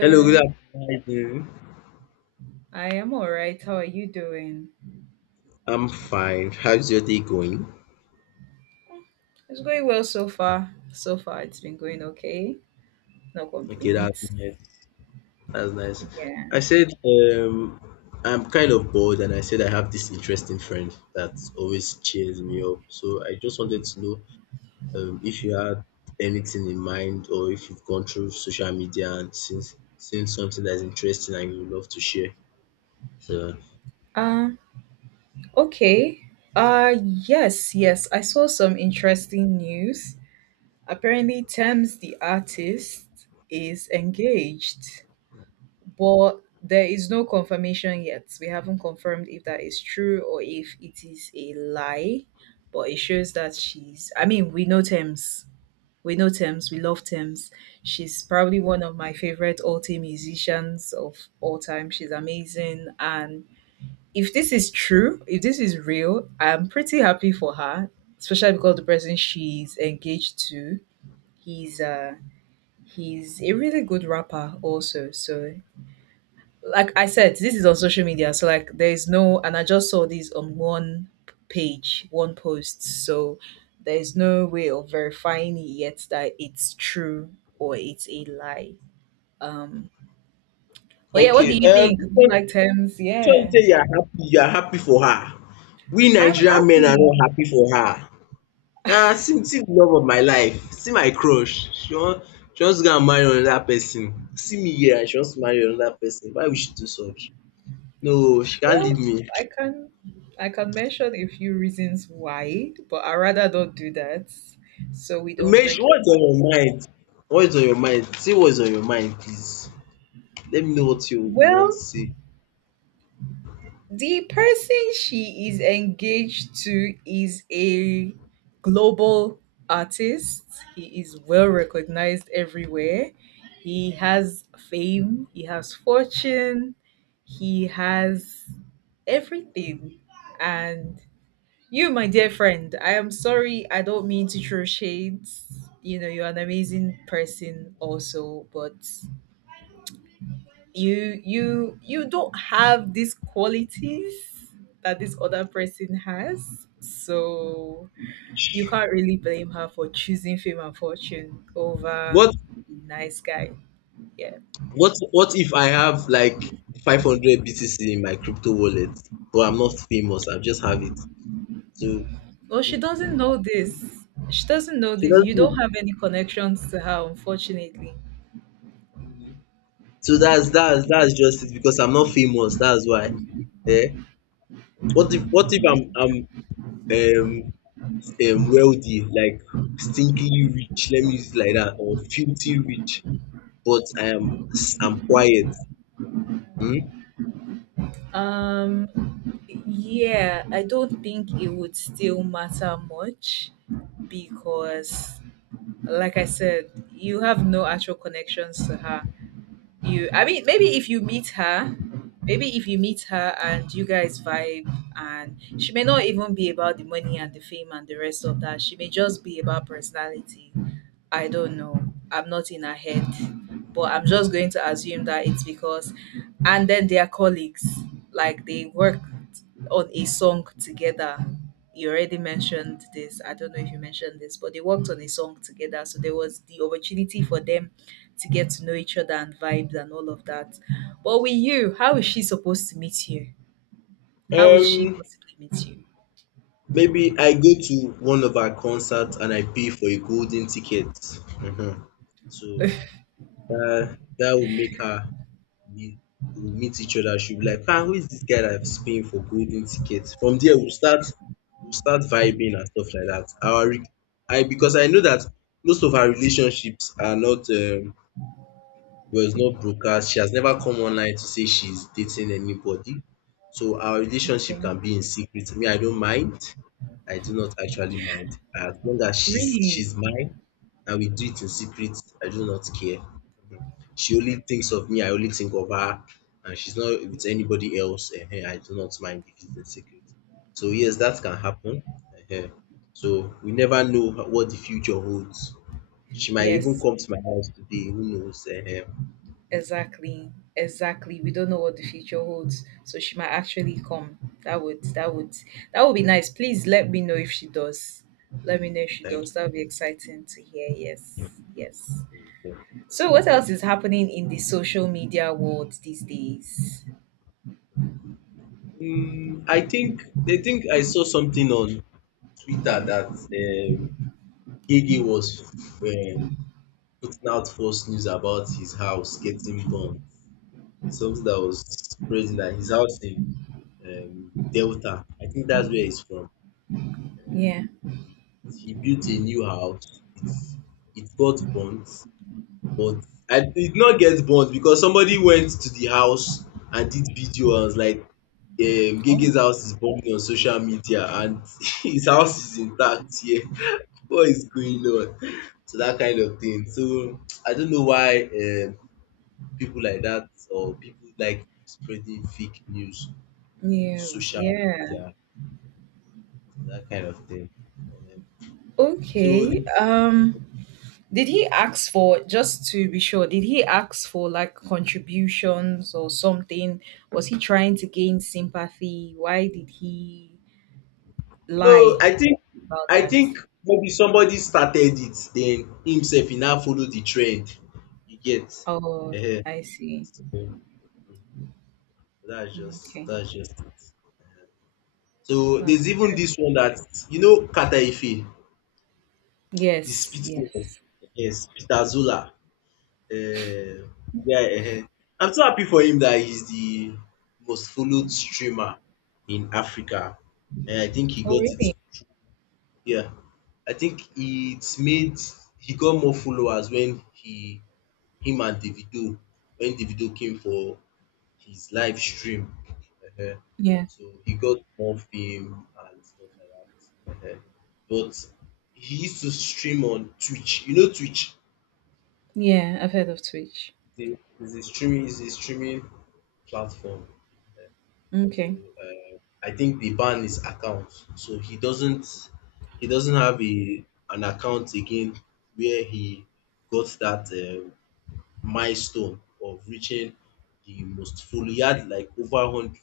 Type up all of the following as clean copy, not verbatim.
Hello, good afternoon. How you doing? I am all right. How are you doing? I'm fine. How's your day going? It's going well so far. So far, it's been going okay. No Okay, that's complaints. nice. That's nice. I Yeah. said um, I'm kind of bored, and I said I have this interesting friend that always cheers me up. So I just wanted to know if you had anything in mind, or if you've gone through social media and seen something that's interesting and you would love to share. So Uh. Okay. Yes. Yes. I saw some interesting news. Apparently, Thames the artist is engaged, but there is no confirmation yet. We haven't confirmed if that is true or if it is a lie. But it shows that she's. I mean, we know Tems, we love Tems. She's probably one of my favorite all time musicians of all time. She's amazing. And if this is true, if this is real, I'm pretty happy for her, especially because the person she's engaged to, he's uh he's a really good rapper also. So like I said, this is on social media, so like there is no, and I just saw this on one page, one post, so there is no way of verifying it yet that it's true or it's a lie. Um, but yeah, what do okay, you think? Do you like terms? so you Yeah, say you are happy. You are happy for her. We I'm Nigerian men are happy. not happy for her. Ah, see the love of my life, see my crush, she wants to go and marry another person. See me here and she wants to marry another person. Why would she do such? No, she can't leave Well, me. I can I can mention a few reasons why, but I rather don't do that so we don't Make sure break your. what's on your mind? What's on your mind? Say what's on your mind please. Let me know what you want to Well, say. the person she is engaged to is a global artist. He is well recognized everywhere. He has fame, he has fortune, he has everything. And you, my dear friend, I am sorry, I don't mean to throw shades. You know, you're an amazing person, also, but you don't have these qualities that this other person has, so you can't really blame her for choosing fame and fortune over What nice guy, yeah. what if I have like 500 BTC in my crypto wallet but I'm not famous, I just have it. So Well, she doesn't know this she doesn't know she this you doesn't don't know. have any connections to her, unfortunately. So that's just it because I'm not famous, that's why. Eh, what if I'm um wealthy, like stinkingly rich, let me use it like that, or filthy rich, but I'm quiet. Hmm? um yeah, I don't think it would still matter much, because like I said, you have no actual connections to her. You, I mean, maybe if you meet her and you guys vibe, and she may not even be about the money and the fame and the rest of that. She may just be about personality. I don't know, I'm not in her head, but I'm just going to assume that it's because, and then they are colleagues, like they worked on a song together. You already mentioned this, I don't know if you mentioned this, but they worked on a song together, so there was the opportunity for them to get to know each other and vibes and all of that. But with you, how is she supposed to meet you? How would she Um, possibly meet you? Maybe I go to one of our concerts and I pay for a golden ticket. Mhm. So that will make her we will meet each other. She'll be like, “Ah, who is this guy that is paying for golden tickets?" From there, we'll start vibing and stuff like that. Our re- I Because I know that most of our relationships are not, it was not broadcast. She has never come online to say she's dating anybody. So our relationship Okay. can be in secret. Me, I don't mind. I do not actually mind. As long as she's Really? mine and we do it in secret, I do not care. Mhm. She only thinks of me, I only think of her, and she's not with anybody else. Ehen, I do not mind if it's in secret. So yes, that can happen. Ehen. So we never know what the future holds. She might even Yes, come to my house today. Who knows? Ehen. exactly. Exactly. We don't know what the future holds. So she might actually come. That would that would that would be nice. Please let me know if she does. Let me know if she Thank does. That would be exciting to hear. Yes. Yes. So what else is happening in the social media world these days? Mm, I think I saw something on Twitter that um, Gigi was um, putting out false news about his house getting bombed. It's something that was spreading that his house in Delta. I think that's where he's from. Yeah. He, he built a new house. It got burnt. But I did not get burnt because somebody went to the house and did video and was like Oh. Gege's house is burning on social media and his house is intact here. What is going on? So that kind of thing. So I don't know why people like that or people like spreading fake news on Yes, social yeah. media, that kind of thing. Um, so Okay. the Did he ask for, just to be sure, did he ask for like contributions or something? Was he trying to gain sympathy? Why did he No, lie I think about I that? think maybe somebody started it, then himself he now follow the trend. You get? Oh, Ehen. I see. So that's just Okay. that's just it. So That's there's even this interesting. one that you know Kata Ife, the Yes, spit woman. yes. Yes, Peter Zola. Uh, yeah, ehen. I'm so happy for him that he's the most followed streamer in Africa. And I think he Oh, got it. really? Yeah, I think it's made he got more followers when he him and Davido when Davido came for his live stream. Ehen. Yeah. So he got more fame and stuff like that. Ehen. But he used to stream on Twitch. You know Twitch? Yeah, I've heard of Twitch. It's a, it's a streaming is a streaming platform. Uh-huh. So Okay. I think the ban is account. So he doesn't have a an account again where he got that milestone of reaching the most follow. He had like over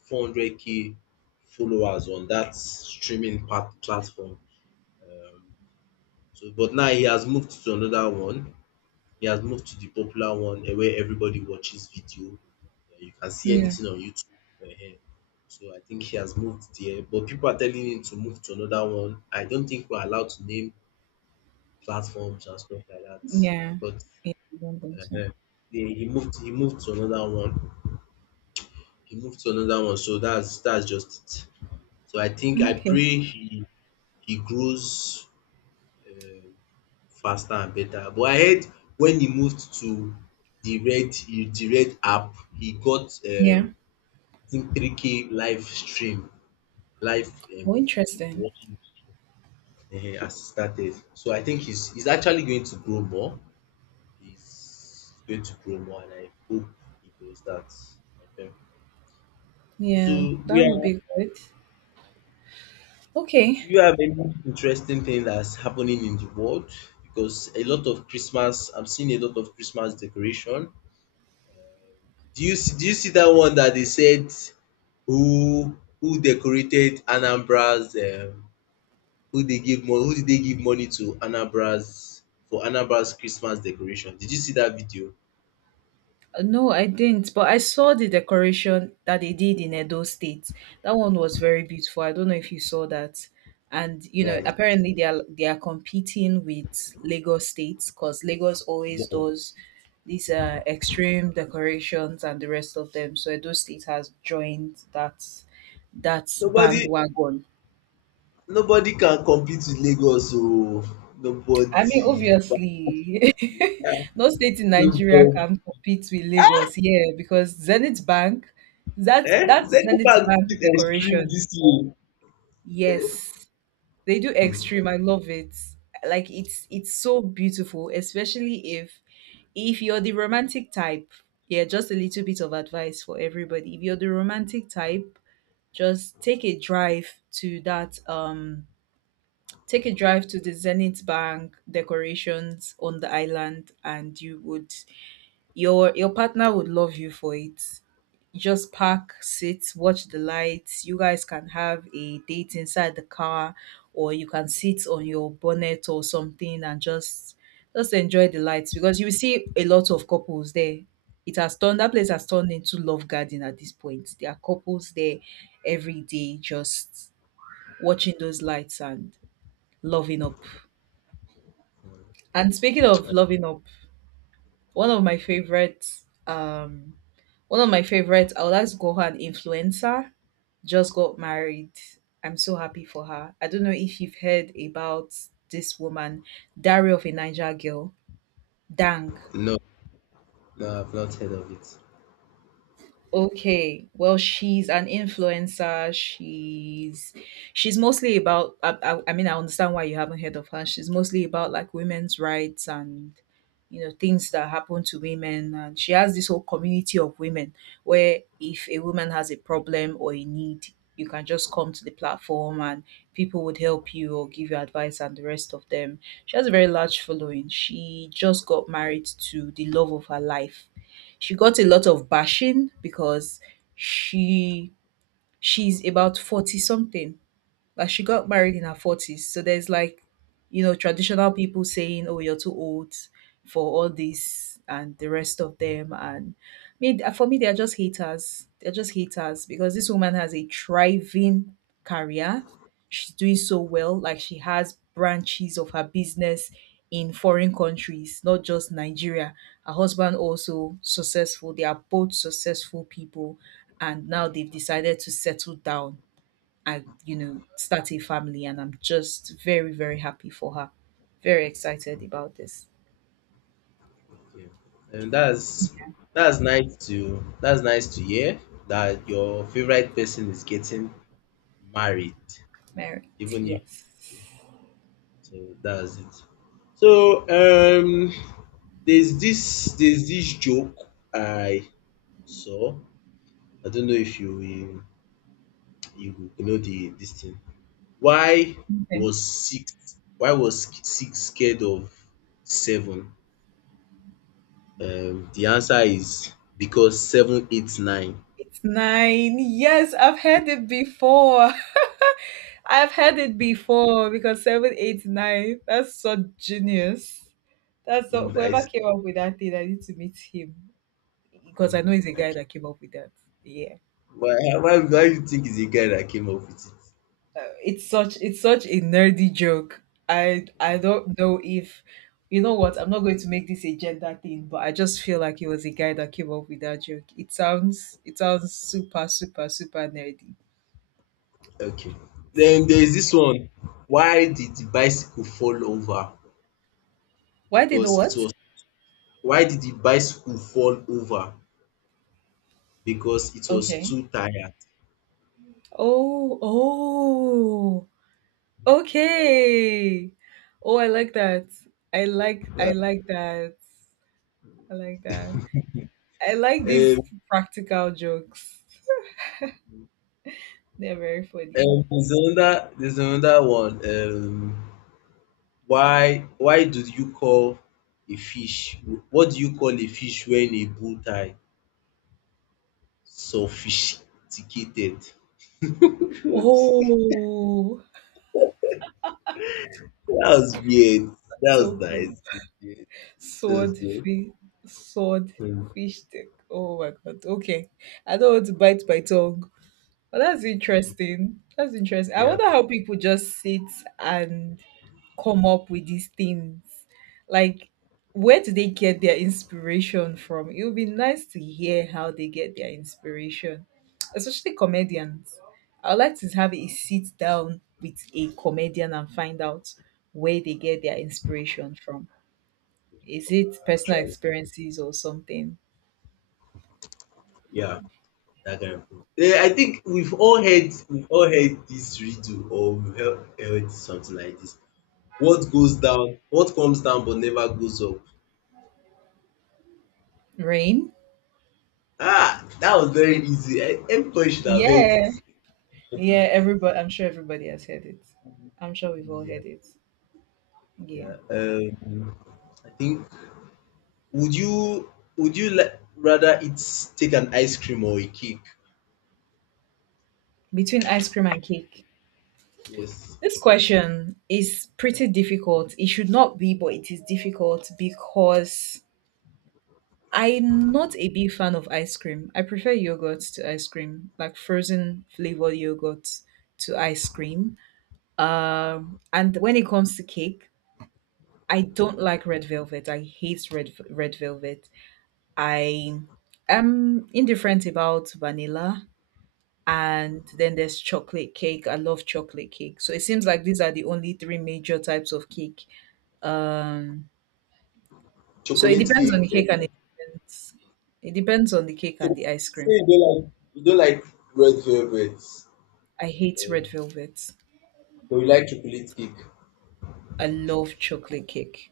400K followers on that streaming platform. Um, so but now he has moved to another one. He has moved to the popular one, where everybody watches video. You can see Yeah. anything on YouTube. uh So I think he has moved there, but people are telling him to move to another one. I don't think we're allowed to name platforms and stuff like that. Yeah. But I don't think so. uh he moved to another one. He moved to another one. So that's just it. So I think I Okay. pray he grows. Uh, Faster and better. But I heard when he moved to the Red app, he got Yeah. 3K live stream, live um Oh, people interesting. watching as he started. So I think he's actually going to grow more. He's going to grow more and I hope he does that. Okay. Yeah, So we that would are be good. do Okay. you have any interesting thing that's happening in the world? Because a lot of Christmas I'm seeing a lot of Christmas decoration. Do you see that one that they said who decorated Anambra's, who did they give money to? Anambra's, for Anambra's Christmas decoration? Did you see that video? No, I didn't, but I saw the decoration that they did in Edo State. That one was very beautiful. I don't know if you saw that. And you No, I know, didn't see apparently that. they are competing with Lagos State, because Lagos always No. does these extreme decorations and the rest of them. So Edo State has joined that Nobody bandwagon. nobody can compete with Lagos o. I mean, Nobody. obviously, no state in Nigeria Nobody. can compete with Lagos, yeah, because Zenith Bank, that's Eh? that Zenith Zenith Bank Bank did extreme decoration. this year. Yes, they do Hmm. extreme. I love it. Like it's so beautiful, especially if you're the romantic type. Yeah, just a little bit of advice for everybody. If you're the romantic type, just take a drive to that Take a drive to the Zenith Bank decorations on the island, and you would your partner would love you for it. Just park, sit, watch the lights. You guys can have a date inside the car or you can sit on your bonnet or something, and just enjoy the lights, because you will see a lot of couples there. It has turned that place has turned into love garden at this point. There are couples there every day just watching those lights and loving up. And speaking of loving up, one of my favorite, um, one of my favorite, I would like to call her an influencer, just got married. I'm so happy for her. I don't know if you've heard about this woman, Diary of a Niger Girl, Dang. No, no, I've not heard of it. Okay, well, she's an influencer. She's mostly about. I mean, I understand why you haven't heard of her. She's mostly about like women's rights and, you know, things that happen to women, and she has this whole community of women where if a woman has a problem or a need, you can just come to the platform and people would help you or give you advice and the rest of them. She has a very large following. She just got married to the love of her life. She got a lot of bashing because she she's about 40 something, like she got married in her forties, so there's like, you know, traditional people saying, "Oh, you're too old for all this," and the rest of them. And me, for me, they're just haters. They're just haters because this woman has a thriving career. She's doing so well. Like she has branches of her business in foreign countries, not just Nigeria. Her husband also successful. They are both successful people, and now they've decided to settle down and, you know, start a family, and I'm just very, very happy for her, very excited about this Okay. And that's nice to hear that your favorite person is getting married, mm, marriage. even if Yes. That's it. So there's this joke I saw. I don't know if you will know the this thing. Why Okay. Why was six scared of seven? The answer is because seven, eight, nine. It's nine, yes, I've heard it before. I've heard it before, because seven eight nine, that's so genius. That's so, I whoever came up with that thing, I need to meet him, because I Mm. know he's a guy Okay. that came up with that. Yeah. Why do you think it's the guy that came up with it? It's such a nerdy joke. I don't know if, you know what, I'm not going to make this a gender thing, but I just feel like it was a guy that came up with that joke. It sounds super, super, super nerdy. Okay. Then So there is this one. Why did the bicycle fall over? why did the Because it what? was. Why did the bicycle fall over? Because it was Okay. too tired. Oh, oh, okay. Oh, I like that. I like Uh, I like that. I like that. I like these um, practical jokes. They're very funny. There's another. There's another one. Why do you call a fish? What do you call a fish when a bull tie sophisticated? Oh, That was weird. That that's was so cool. nice. Sword Thursday. fish, sword Mm. fish stick. Oh my god. Okay. I don't want to bite my tongue. But that's interesting. That's interesting. I Yeah. wonder how people just sit and come up with these things. Like, where do they get their inspiration from? It would be nice to hear how they get their inspiration, especially comedians. I would like to have a sit down with a comedian and find out where they get their inspiration from. Is it personal Actually, experiences or something? yeah, that kind of thing. Eh, I think we've all heard this riddle or heard something like this. What comes down but never goes up. Rain? Ah, that was very easy. Everybody should have heard Yeah. it. Yeah, everybody, I'm sure everybody has heard it. I'm sure we've all Yeah, heard it. Yeah. yeah. I think would you would you like rather it take an ice cream or a cake? Between ice cream and cake. Yes, This question is pretty difficult. It should not be, but it is difficult because I'm not a big fan of ice cream. I prefer yogurt to ice cream, like frozen flavored yogurt to ice cream. And when it comes to cake, I don't like red velvet. I hate red velvet. I am indifferent about vanilla. And then there's chocolate cake. I love chocolate cake. So it seems like these are the only three major types of cake. Um, so it chocolate depends on the cake. cake, and it depends. It depends on the cake So and the ice so cream. you don't like red velvet, I hate red eh, velvet. but you like chocolate cake. I love chocolate cake.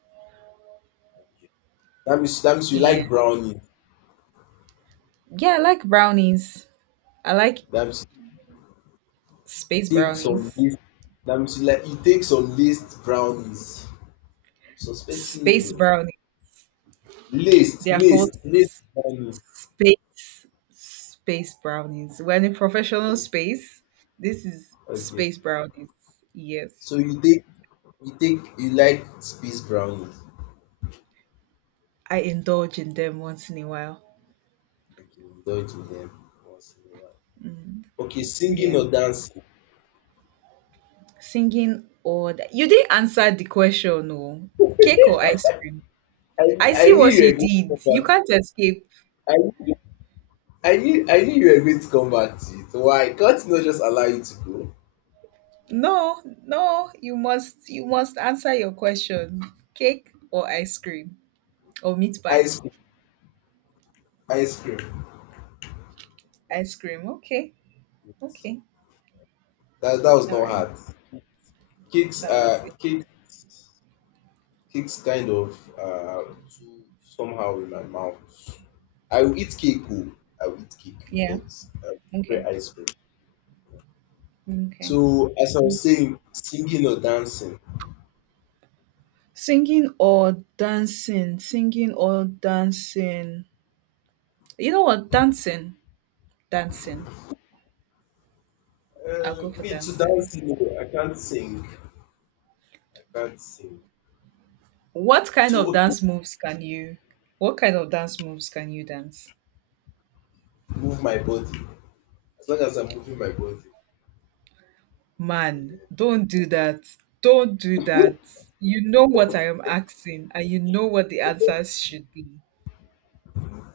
That means you Yeah. like brownie. Yeah, I like brownies. I like That means you space take some brownies. list. That means you take some laced brownies. I'm suspecting Space you. brownies. Laced, They are laced, called laced brownie. space brownies. We're in professional Okay. space. This is Okay. space brownies. Yes. So you like space brownies. I indulge in them once in a while. Okay, indulge in them once in a while. Okay, singing Yeah. or dancing. Singing or da you didn't answer the question, oh. Cake or I ice cream? I I see knew what you you were going to come did. You back. can't escape. I knew I knew you were going to come back to it. Why? Can't you not just allow you to go? No, no, you must answer your question. Cake or ice cream? Or meat pie? Ice cream. Ice cream. Ice cream. Okay. Okay. That was All not right. hard. Kicks That was uh it. kick kicks kind of too somehow in my mouth. I will eat cake, oh. I will eat cake, Yeah. but I Okay. prefer ice cream. Okay. So as I Mm. was saying, singing or dancing. Singing or dancing? Singing or dancing? You know what? Dancing. Dancing. I'll go for Me to dancing. dancing, no, I can't sing. I can't sing. What kind of So okay, dance moves can you what kind of dance moves can you dance? move my body. As long as I'm moving my body. Man, don't do that. Don't do that. You know what I am asking, and you know what the answers should be.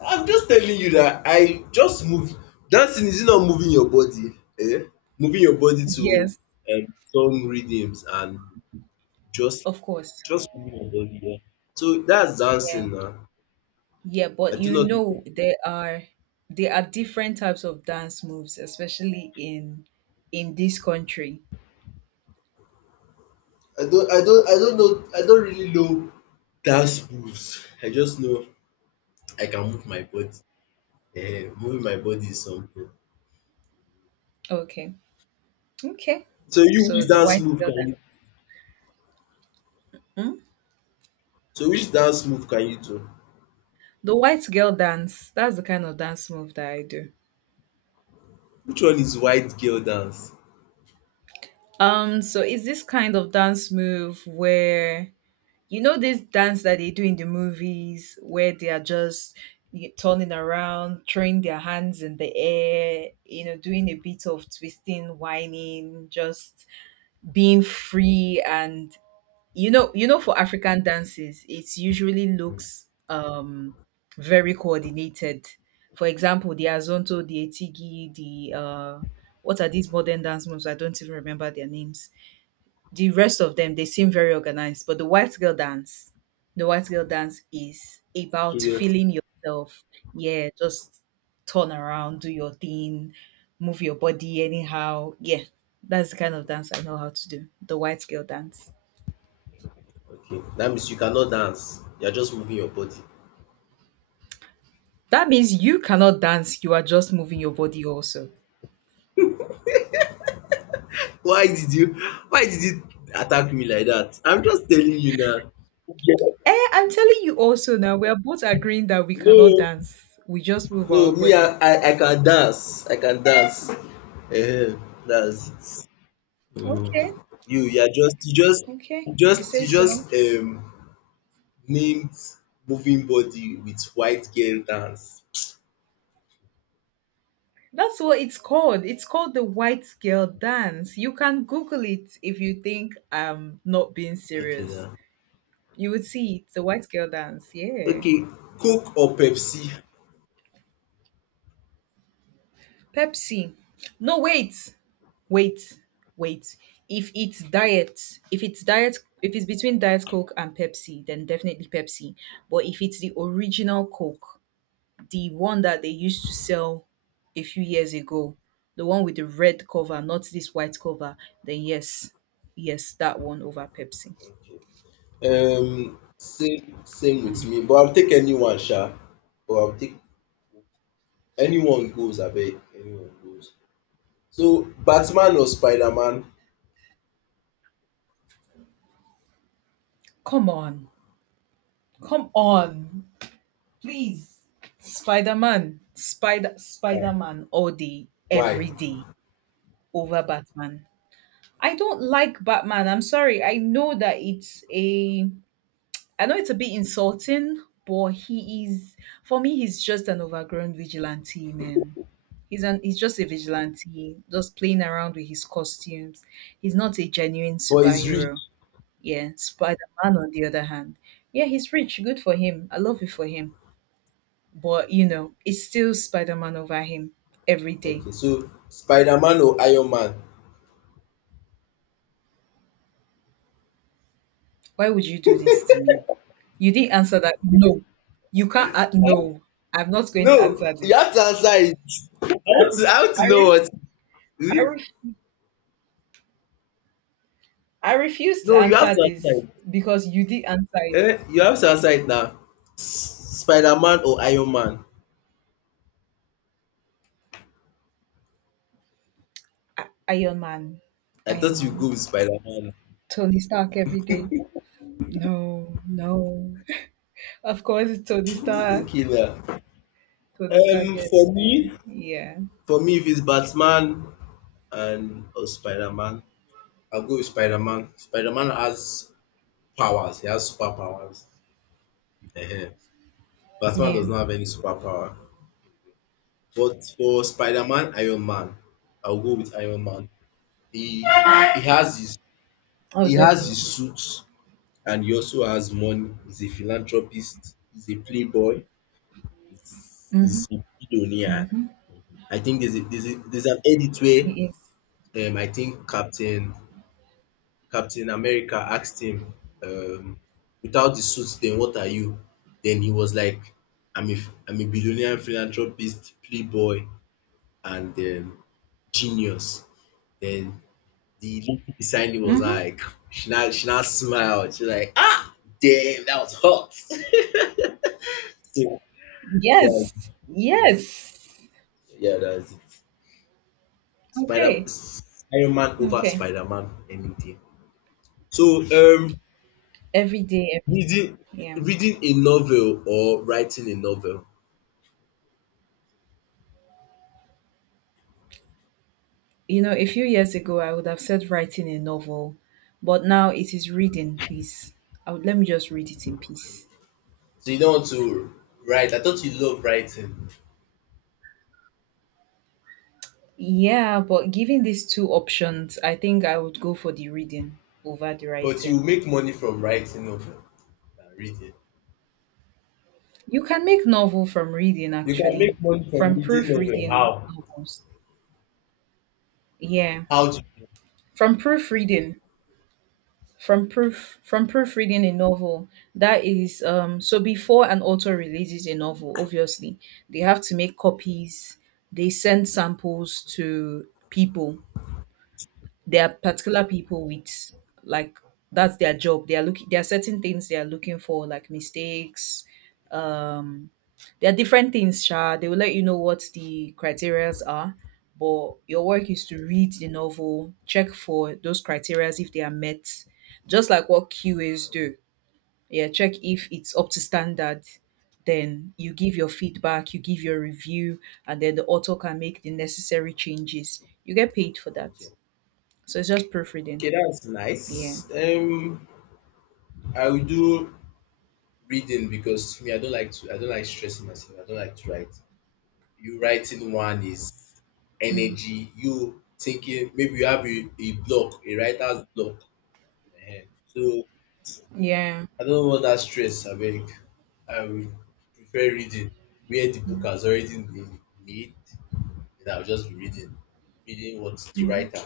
I'm just telling you that I just move. Dancing is not moving your body? Eh? Moving your body to, Yes, um, song rhythms and just of course. just moving your body. Yeah. So that's Yeah. dancing now. Yeah, I but do you not. know, there are different types of dance moves, especially in this country. I don't. I don't. I don't know. I don't really know dance moves. I just know I can move my body. Eh, moving my body is something. Okay. Okay. So you So which the dance white move girl can dance. you? Hmm? So which dance move can you do? The white girl dance, that's the kind of dance move that I do. Which one is white girl dance? So it's this kind of dance move where you know this dance that they do in the movies where they are just turning around, throwing their hands in the air, you know, doing a bit of twisting, whining, just being free and you know, for African dances, it usually looks very coordinated. For example, the Azonto, the Etigi, the what are these modern dance moves? I don't even remember their names, the rest of them. They seem very organized, but the white girl dance, the white girl dance is about feeling yourself. Yeah, just turn around, do your thing, move your body anyhow. Yeah, that's the kind of dance I know how to do. The white girl dance. Okay, that means you cannot dance. You're just moving your body. That means you cannot dance, you are just moving your body also. Why did you why did you attack me like that? I'm just telling you now. Eh, I'm telling you also now, we are both agreeing that we cannot No, dance. We just move no, our me body. I can dance. I can dance. That's it. Mhm. Okay, You you just okay, you if you just say you so. just um named moving body with white girl dance. That's what it's called. It's called the white girl dance. You can Google it if you think I'm not being Okay serious. now. You would see it. The white girl dance. Yeah. Okay, Coke or Pepsi? Pepsi. No, wait. Wait. Wait. If it's diet, if it's diet, if it's between Diet Coke and Pepsi, then definitely Pepsi. But if it's the original Coke, the one that they used to sell a few years ago, the one with the red cover, not this white cover, then yes, yes, that one over Pepsi. Okay. Same with me, but I'll take anyone sha. But I'll take anyone goes, I abeg, anyone goes. So Batman or Spiderman? Come on. Come on. Please. Spider Man, Spider Spider Why? Man, all day, Why? every day over Batman. I don't like Batman. I'm sorry. I know that it's a I know it's a bit insulting, but he is for me he's just an overgrown vigilante, man. He's just a vigilante, just playing around with his costumes. He's not a genuine But he's rich. superhero. Yeah, Spider-Man on the other hand. Yeah, he's rich, good for him. I love it for him. But you know, it's still Spider-Man over him every day. Okay, so Spiderman or Iron Man? Why would you do this to me? You didn't answer that. No, you can't. Eh? No, I'm not going to No, answer you this. have to answer it. I I, want to ref, I, know ref, what. I, Hmm? ref, I refuse to No, you have answer to answer this it. because you did answer it. Eh? You have to answer it now. Spiderman or Iron Man? I- Iron Man. I Iron thought you go Man. with Spiderman. Tony Stark every day. No, no. Of course, it's Tony Okay Stark. now. Tony Stark Um, every for day. me, Yeah. For me, if it's Batman and or Spider-Man, I'll go with Spider-Man. Spider-Man has powers. He has superpowers. Ehen. Batman Yeah. does not have any superpower. But for Spider-Man, Iron Man, I'll go with Iron Man. He he has his Oh, he has his definitely. suit and he also has money. He's a philanthropist. He's a playboy. He's Mm-hmm. he's a billionaire. Mm-hmm. I think there's an edit He where is. I think Captain America asked him, um, without the suit, then what are you? Then he was like, I'm a, I'm a billionaire philanthropist, playboy, and genius. Then the lady beside him was Mm-hmm. like, she now smiled. She's like, ah, damn, that was hot. So, yeah, Yes. Yes. yeah, that's it. Spider, Okay. Iron Man over Okay. Spider Man any day. So, Every day, every time. reading, Yeah. reading a novel or writing a novel. You know, a few years ago, I would have said writing a novel, but now it is reading, please. I would, let me just read it in peace. So you don't want to write. I thought you love writing, Yeah, but given these two options, I think I would go for the reading over the but you writing. make money from writing novel than reading. You can make novel from reading, You can actually, make money from from reading novel. proofreading How? novels. Yeah, How do you? from proofreading. From proofreading a novel, that is, so before an author releases a novel, obviously they have to make copies, they send samples to people. There are particular people with, like, that's their job. They are looking, there are certain things they are looking for, like mistakes, um there are different things, Sha. They will let you know what the criterias are, but your work is to read the novel, check for those criterias if they are met, just like what QAs do. Yeah, check if it's up to standard. Then you give your feedback, you give your review, and then the author can make the necessary changes. You get paid for that. Okay. So it's just proofreading. Okay, that's Yeah. nice. I will do reading because me, I don't like to. I don't like stressing myself. I don't like to write. You writing one is Mm. energy. You thinking maybe you have a block, a writer's block. Ehen. So Yeah. I don't want that stress abeg. I would prefer reading where the book has already been made and I will just be reading what the Mhm. writer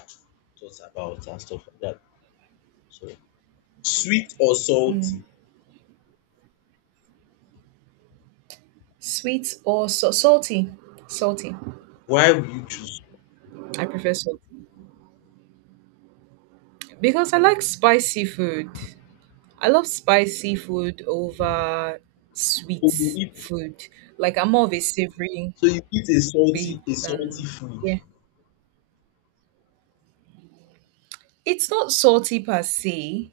thought about and stuff like that. So sweet or salty, Mm. Sweet or salty? Salty. why will you choose? I prefer salty. Because I like spicy food. I love spicy food over So you sweet eat food. Like I'm more of a savory so you eat babe a salty than, food. yeah. It's not salty per se.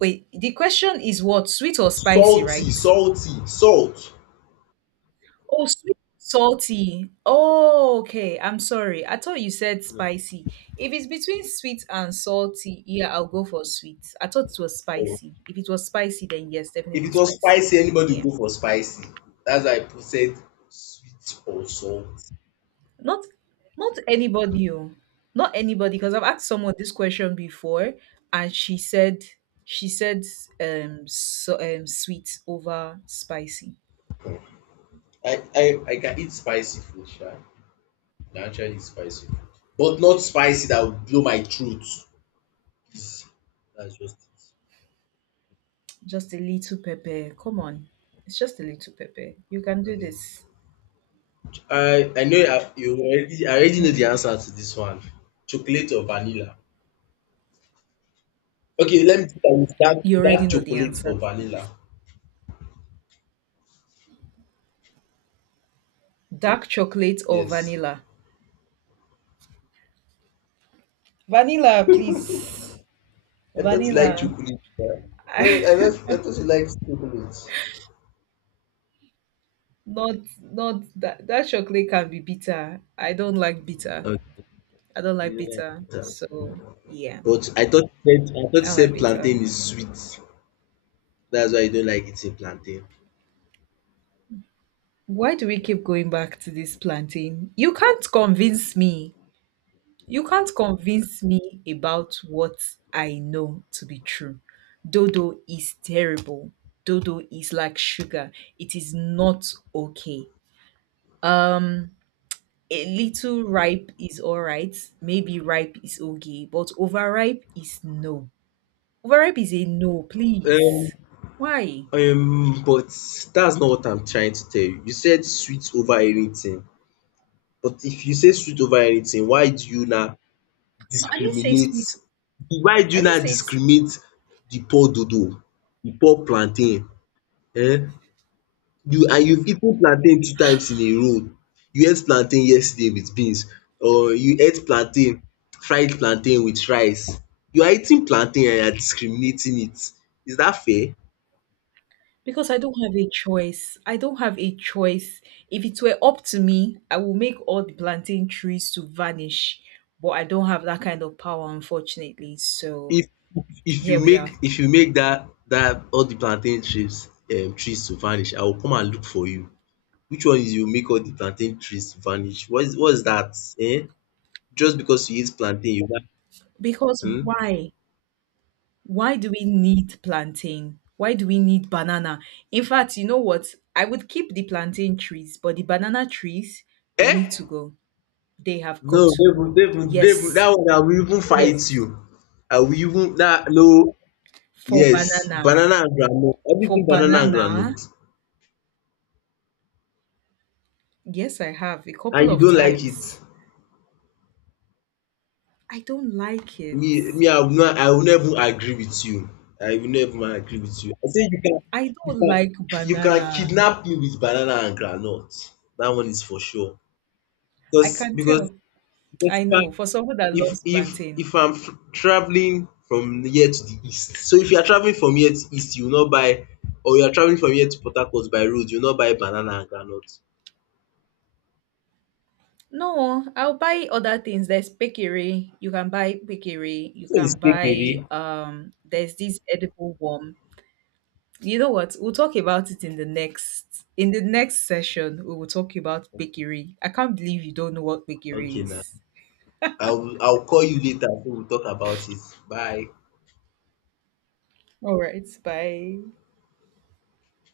Wait, the question is what? Sweet or spicy, Salty right? salty salt. Oh, sweet salty. Oh, okay. I'm sorry. I thought you said No. spicy. If it's between sweet and salty, yeah, I'll go for sweet. I thought it was Oh. spicy. If it was spicy, then yes, If definitely it was spicy. spicy anybody will Yeah. go for spicy. Dats why I put said sweet or salt. Not not anybody, oh. Not anybody. Because I've asked someone this question before, and she said sweet over spicy. I can eat spicy food sha. They actually eat spicy food, but not spicy that would blow my throat. Please, that's just Just a little pepper. Come on, it's just a little pepper. You can it. do Abeg. this. I know you have you already I already know the Okay. answer to this one. Chocolate or vanilla? Okay, let me start with You already dark know the chocolate answer or to it. vanilla. Dark chocolate or Yes. vanilla? Vanilla, please. I thought you like Vanilla. chocolate. Yeah. No, I left, I thought you liked chocolate. Not not that that chocolate can be bitter. I don't like bitter. Okay. I don't like You don't like. bitter. Yeah. So yeah, But I thought you said I thought you I don't like said bitter. plantain is sweet. That's why you don't like eating plantain. Why do we keep going back to this plantain? You can't convince me. You can't convince me about what I know to be true. Dodo is terrible. Dodo is like sugar. It is not okay. Um a little ripe is alright. Maybe ripe is okay, but overripe is no. Overripe is a no, Um please. Why? but that's not what I'm trying to tell you. You said sweet over anything. But if you say sweet over anything, why do you now No, I didn't say discriminate? sweet, Why do I you didn't now say s- discriminate the poor dodo, the poor plantain? Eh? You've eaten plantain two times in a row. You ate plantain yesterday with beans or you ate fried plantain with rice. You are eating plantain and you are discriminating it. Is that fair? because I don't have a choice. I don't have a choice. If it were up to me, I would make all the plantain trees to vanish, but I don't have that kind of power, unfortunately. So If here we are. if you make that that all the plantain trees to vanish, I will come and look for you. Which one is you make all the plantain trees to vanish? What is that? Eh? Just because you eat plantain you want Because um? why? Why do we need plantain? Why do we need banana? In fact, you know what? I would keep the plantain trees, but the banana trees, they need um? to go. They have No got to go. They will. That Yes. one I will even fight you. Yes. I will even that no For Yes, banana. banana and groundnut. For Everything banana and banana. groundnut? Yes, I have a And couple you of don't like it? times. I don't like it. Me, I will not agree with you. I will never agree with you. I say I you don't can like you can banana. kidnap me with banana and groundnut. That one is for sure. I Because can because tell. because I know. For someone that if loves if plantain. if I'm travelling from here to the east. So if you are travelling from here to east you will not buy or you are travelling from here to Port Harcourt by road you will not buy banana and groundnut. No, I'll buy other things. There's bakery. You can buy bakery. You This one is can kekere. buy there's this edible worm. You know what? We'll talk about it in the next session. We will talk about bakery. I can't believe you don't know what Okay bakery na. is. I will call you later so we will talk about it. Bye. All right, bye.